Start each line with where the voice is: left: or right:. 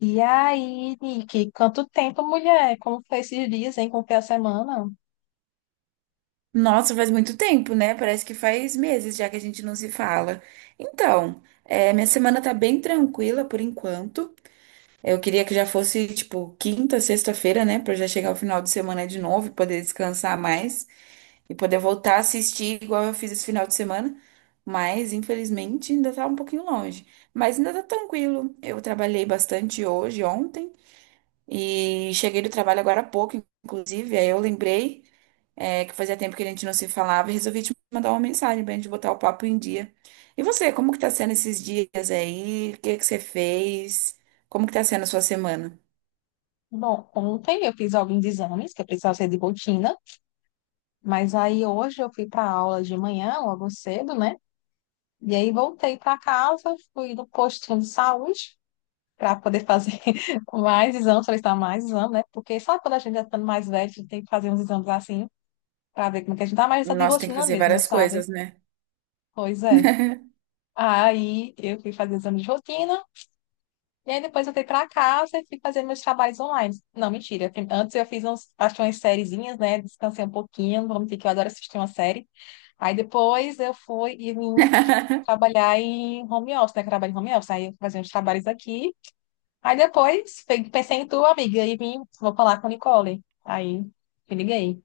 left: E aí, Nick, quanto tempo, mulher? Como foi esses dias, hein? Como foi a semana?
right: Nossa, faz muito tempo, né? Parece que faz meses já que a gente não se fala. Então, minha semana tá bem tranquila por enquanto. Eu queria que já fosse, tipo, quinta, sexta-feira, né? Pra eu já chegar ao final de semana de novo e poder descansar mais e poder voltar a assistir igual eu fiz esse final de semana. Mas, infelizmente, ainda tá um pouquinho longe. Mas ainda tá tranquilo. Eu trabalhei bastante hoje, ontem, e cheguei do trabalho agora há pouco, inclusive. Aí eu lembrei que fazia tempo que a gente não se falava, e resolvi te mandar uma mensagem pra gente botar o papo em dia. E você, como que tá sendo esses dias aí? O que que você fez? Como que tá sendo a sua semana?
left: Bom, ontem eu fiz alguns exames que eu precisava ser de rotina, mas aí hoje eu fui para aula de manhã, logo cedo, né? E aí voltei para casa, fui no postinho de saúde para poder fazer mais exames, solicitar mais exame, né? Porque sabe quando a gente está ficando mais velho, a gente tem que fazer uns exames assim para ver como é que a gente tá, mas tá de
right: Nossa, tem que
left: rotina
right: fazer
left: mesmo,
right: várias
left: sabe?
right: coisas, né?
left: Pois é. Aí eu fui fazer exame de rotina. E aí depois eu fui pra casa e fui fazer meus trabalhos online. Não, mentira. Antes eu fiz uns, acho que umas sériezinhas, né? Descansei um pouquinho, vamos dizer que eu adoro assistir uma série. Aí depois eu fui e vim trabalhar em home office, né? Que eu trabalho em home office. Aí eu fazia uns trabalhos aqui. Aí depois pensei em tu, amiga, e vim, vou falar com a Nicole. Aí me liguei.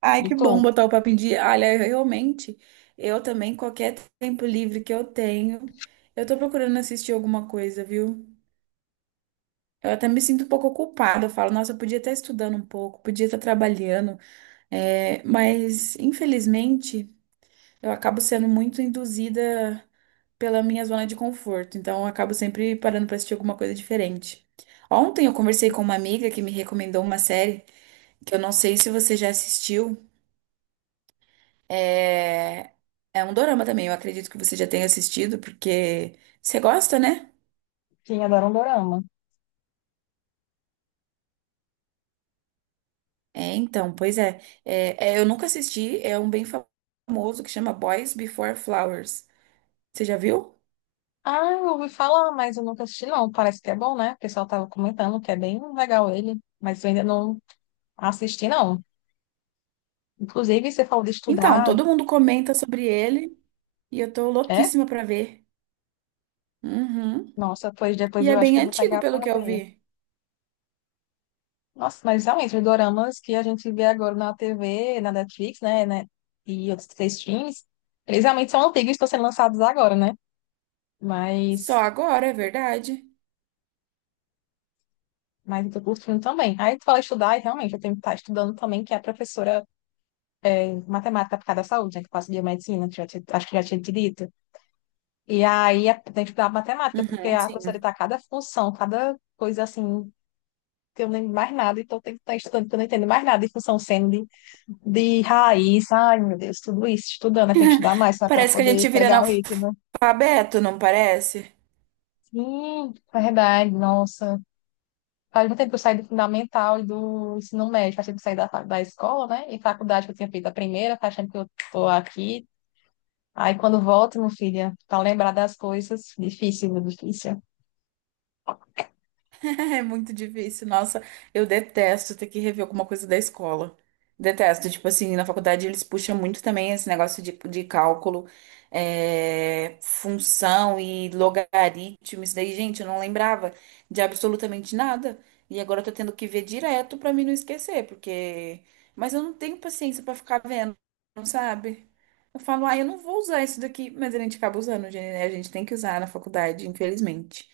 right: Ai,
left: E
right: que
left: tu,
right: bom botar o papo em dia. Olha, realmente, eu também, qualquer tempo livre que eu tenho, eu tô procurando assistir alguma coisa, viu? Eu até me sinto um pouco culpada. Eu falo, nossa, eu podia estar estudando um pouco, podia estar trabalhando, mas infelizmente. Eu acabo sendo muito induzida pela minha zona de conforto, então eu acabo sempre parando para assistir alguma coisa diferente. Ontem eu conversei com uma amiga que me recomendou uma série que eu não sei se você já assistiu. É, é um dorama também, eu acredito que você já tenha assistido, porque você gosta, né?
left: que adora um dorama.
right: É, então, pois é. Eu nunca assisti, é um bem famoso que chama Boys Before Flowers. Você já viu?
left: Ah, eu ouvi falar, mas eu nunca assisti, não. Parece que é bom, né? O pessoal tava comentando que é bem legal ele, mas eu ainda não assisti, não. Inclusive, você falou de
right: Então,
left: estudar,
right: todo mundo comenta sobre ele e eu tô
left: é?
right: louquíssima pra ver. Uhum.
left: Nossa, pois depois
right: E é
left: eu acho que
right: bem
left: eu vou
right: antigo,
left: pegar
right: pelo
left: pra
right: que eu
left: ver.
right: vi.
left: Nossa, mas realmente, os doramas que a gente vê agora na TV, na Netflix, né, e outros três filmes, eles realmente são antigos e estão sendo lançados agora, né?
right: Só
left: Mas,
right: agora, é verdade.
left: mas eu tô curtindo também. Aí tu fala estudar, e realmente, eu tenho que estar estudando também, que é a professora de matemática aplicada à saúde, né, que passa biomedicina, que acho que já tinha te dito. E aí tem que estudar matemática, porque
right: Uhum,
left: a professora
right: sim.
left: tá cada função, cada coisa assim que eu não lembro mais nada, então eu tenho que estar estudando, porque eu não entendo mais nada de função seno, de raiz. Ai, meu Deus, tudo isso, estudando, né? Tem que estudar mais, para
right: Parece que a
left: poder
right: gente vira
left: pegar o item.
right: analfabeto, não parece?
left: Sim, é verdade, nossa. Faz muito tempo que eu saí do fundamental e do ensino médio, faz tempo que eu saí da escola, né? E faculdade que eu tinha feito a primeira, faz tempo que eu tô aqui. Aí quando volto, meu filho, para lembrar das coisas, difícil, viu? Difícil.
right: É muito difícil. Nossa, eu detesto ter que rever alguma coisa da escola. Detesto. Tipo assim, na faculdade eles puxam muito também esse negócio de cálculo, é, função e logaritmo. Isso daí, gente, eu não lembrava de absolutamente nada. E agora eu tô tendo que ver direto pra mim não esquecer, porque. Mas eu não tenho paciência pra ficar vendo, não sabe? Eu falo, ah, eu não vou usar isso daqui, mas a gente acaba usando, gente, né? A gente tem que usar na faculdade, infelizmente.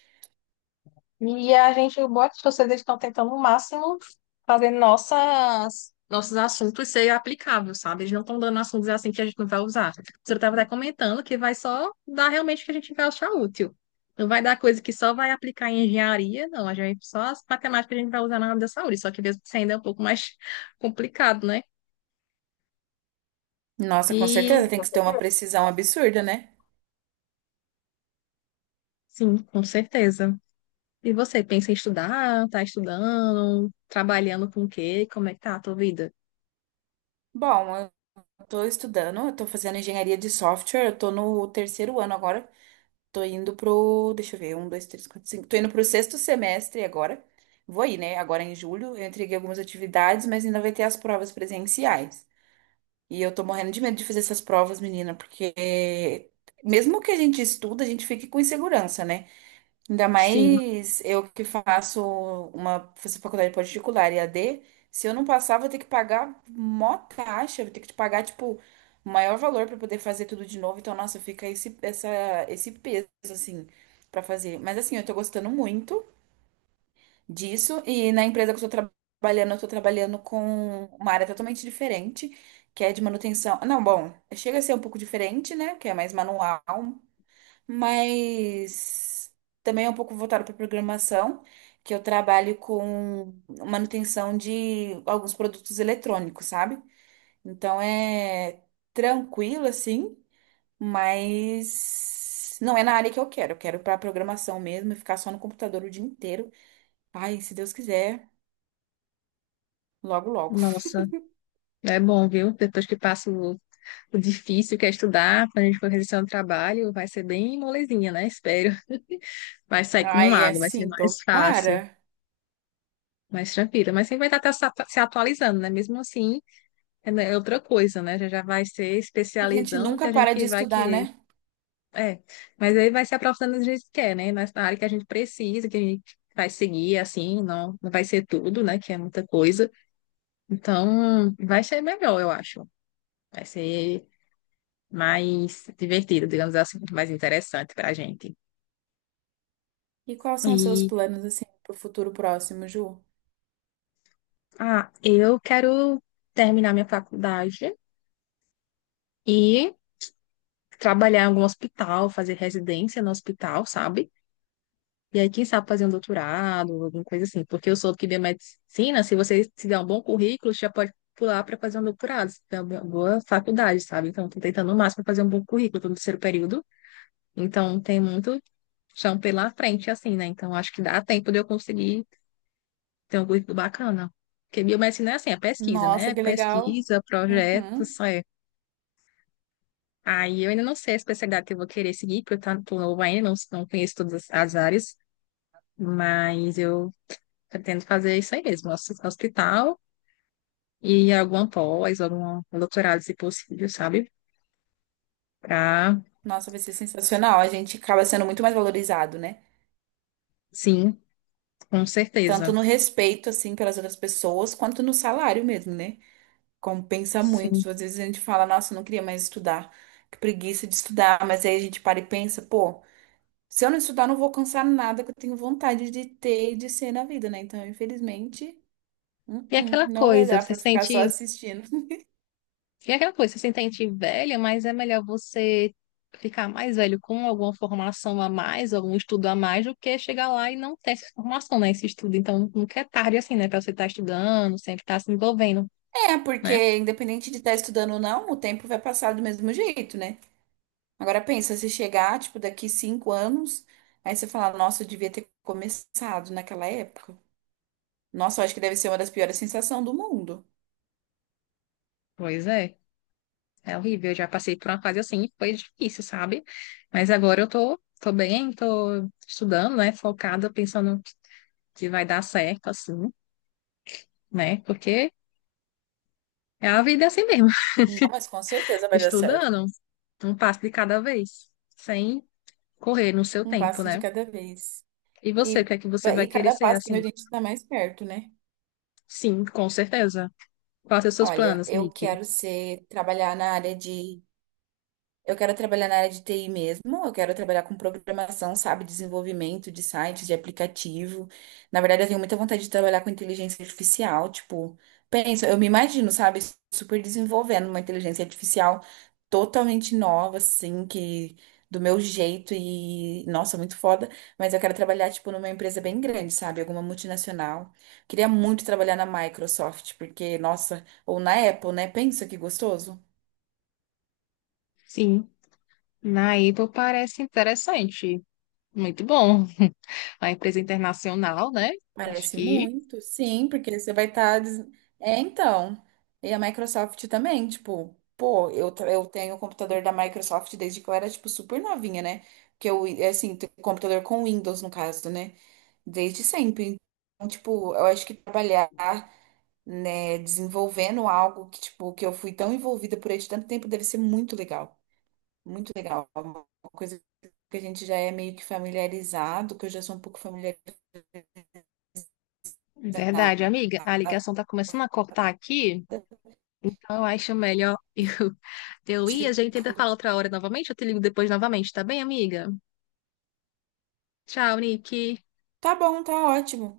left: E a gente, boas vocês estão tentando o máximo fazer nossos assuntos ser aplicáveis, sabe? Eles não estão dando assuntos assim que a gente não vai usar. Você estava até comentando que vai só dar realmente o que a gente vai achar útil. Não vai dar coisa que só vai aplicar em engenharia, não. A gente, só as matemáticas que a gente vai usar na área da saúde, só que mesmo assim ainda é um pouco mais complicado, né?
right: Nossa, com
left: E
right: certeza tem que ter uma precisão absurda, né?
left: sim, com certeza. E você pensa em estudar? Tá estudando? Trabalhando com o quê? Como é que tá a tua vida?
right: Bom, eu tô estudando, eu tô fazendo engenharia de software, eu tô no terceiro ano agora, tô indo pro, deixa eu ver, um, dois, três, quatro, cinco, tô indo pro sexto semestre agora. Vou ir, né? Agora em julho, eu entreguei algumas atividades, mas ainda vai ter as provas presenciais. E eu tô morrendo de medo de fazer essas provas, menina, porque mesmo que a gente estuda, a gente fica com insegurança, né? Ainda
left: Sim.
right: mais eu que faço uma faço faculdade particular e AD, se eu não passar, vou ter que pagar mó taxa, vou ter que te pagar, tipo, o maior valor para poder fazer tudo de novo. Então, nossa, fica esse peso, assim, para fazer. Mas, assim, eu tô gostando muito disso. E na empresa que eu tô trabalhando com uma área totalmente diferente, que é de manutenção. Não, bom, chega a ser um pouco diferente, né? Que é mais manual, mas também é um pouco voltado para programação, que eu trabalho com manutenção de alguns produtos eletrônicos, sabe? Então é tranquilo assim, mas não é na área que eu quero. Eu quero para programação mesmo, e ficar só no computador o dia inteiro. Ai, se Deus quiser, logo logo.
left: Nossa. É bom, viu? Depois que passa o difícil que é estudar, quando a gente for realizar um trabalho, vai ser bem molezinha, né? Espero. Vai sair como
right: Ai, é
left: água, vai ser
right: sim.
left: mais fácil,
right: Tomara.
left: mais tranquila. Mas sempre vai estar se atualizando, né? Mesmo assim, é né, é outra coisa, né? Já já vai ser
right: A gente
left: especializando que
right: nunca
left: a gente
right: para
left: que
right: de
left: vai
right: estudar,
left: querer.
right: né?
left: É, mas aí vai se aprofundando do jeito que quer, né? Mas na área que a gente precisa, que a gente vai seguir, assim, não vai ser tudo, né? Que é muita coisa. Então, vai ser melhor, eu acho. Vai ser mais divertido, digamos assim, muito mais interessante para a gente.
right: E quais são os seus
left: E
right: planos assim pro futuro próximo, Ju?
left: ah, eu quero terminar minha faculdade e trabalhar em algum hospital, fazer residência no hospital, sabe? E aí, quem sabe fazer um doutorado, alguma coisa assim, porque eu soube que biomedicina, se você se der um bom currículo, você já pode pular para fazer um doutorado, se der uma boa faculdade, sabe? Então, estou tentando o máximo fazer um bom currículo, estou no terceiro período, então tem muito chão pela frente, assim, né? Então, acho que dá tempo de eu conseguir Tem um currículo bacana. Porque biomedicina é assim, é pesquisa,
right: Nossa,
left: né?
right: que legal.
left: Pesquisa,
right: Uhum.
left: projetos, é. Aí eu ainda não sei a especialidade que eu vou querer seguir, porque tô novo ainda, não conheço todas as áreas, mas eu pretendo fazer isso aí mesmo, hospital e alguma pós, algum doutorado, se possível, sabe? Pra,
right: Nossa, vai ser sensacional. A gente acaba sendo muito mais valorizado, né?
left: sim, com
right: Tanto
left: certeza.
right: no respeito, assim, pelas outras pessoas, quanto no salário mesmo, né? Compensa muito.
left: Sim.
right: Às vezes a gente fala, nossa, eu não queria mais estudar, que preguiça de estudar. Mas aí a gente para e pensa, pô, se eu não estudar, eu não vou alcançar nada que eu tenho vontade de ter e de ser na vida, né? Então, infelizmente,
left: E aquela
right: não vai
left: coisa,
right: dar
left: você
right: pra ficar só
left: sente
right: assistindo.
left: E é aquela coisa, você se sente velha, mas é melhor você ficar mais velho com alguma formação a mais, algum estudo a mais, do que chegar lá e não ter essa formação, né? Esse estudo. Então, nunca é tarde assim, né? Pra você estar estudando, sempre estar se envolvendo,
right: É,
left: né?
right: porque independente de estar estudando ou não, o tempo vai passar do mesmo jeito, né? Agora pensa, se chegar, tipo, daqui cinco anos, aí você fala, nossa, eu devia ter começado naquela época. Nossa, eu acho que deve ser uma das piores sensações do mundo.
left: Pois é, é horrível. Eu já passei por uma fase assim, e foi difícil, sabe? Mas agora tô bem, tô estudando, né? Focada, pensando que vai dar certo, assim, né? Porque é a vida assim mesmo,
right: Não, mas com certeza vai dar certo.
left: estudando, um passo de cada vez. Sem correr no seu
right: Um
left: tempo,
right: passo de
left: né?
right: cada vez.
left: E você, o
right: E,
left: que é que você
right: e
left: vai querer
right: cada
left: ser
right: passo que
left: assim?
right: a gente está mais perto, né?
left: Sim, com certeza. Quais são os seus
right: Olha,
left: planos,
right: eu
left: Nick?
right: quero ser, trabalhar na área de eu quero trabalhar na área de TI mesmo, eu quero trabalhar com programação, sabe, desenvolvimento de sites, de aplicativo. Na verdade, eu tenho muita vontade de trabalhar com inteligência artificial, tipo, penso, eu me imagino, sabe, super desenvolvendo uma inteligência artificial totalmente nova, assim, que do meu jeito e, nossa, muito foda, mas eu quero trabalhar, tipo, numa empresa bem grande, sabe, alguma multinacional. Queria muito trabalhar na Microsoft, porque, nossa, ou na Apple, né? Pensa que gostoso.
left: Sim, na Apple parece interessante. Muito bom. Uma empresa internacional, né? Acho
right: Parece
left: que.
right: muito, sim, porque você vai estar. É, então. E a Microsoft também, tipo, pô, eu, tra- eu tenho o computador da Microsoft desde que eu era, tipo, super novinha, né? Que eu, é assim, tenho computador com Windows, no caso, né? Desde sempre. Então, tipo, eu acho que trabalhar, né, desenvolvendo algo que, tipo, que eu fui tão envolvida por ele de tanto tempo deve ser muito legal. Muito legal. É uma coisa que a gente já é meio que familiarizado, que eu já sou um pouco familiarizada.
left: Verdade, amiga. A ligação tá começando a cortar aqui. Então eu acho melhor
right: E,
left: eu ir. A gente tenta
right: tipo,
left: falar outra hora novamente. Eu te ligo depois novamente, tá bem, amiga? Tchau, Nick.
right: Tá bom, tá ótimo.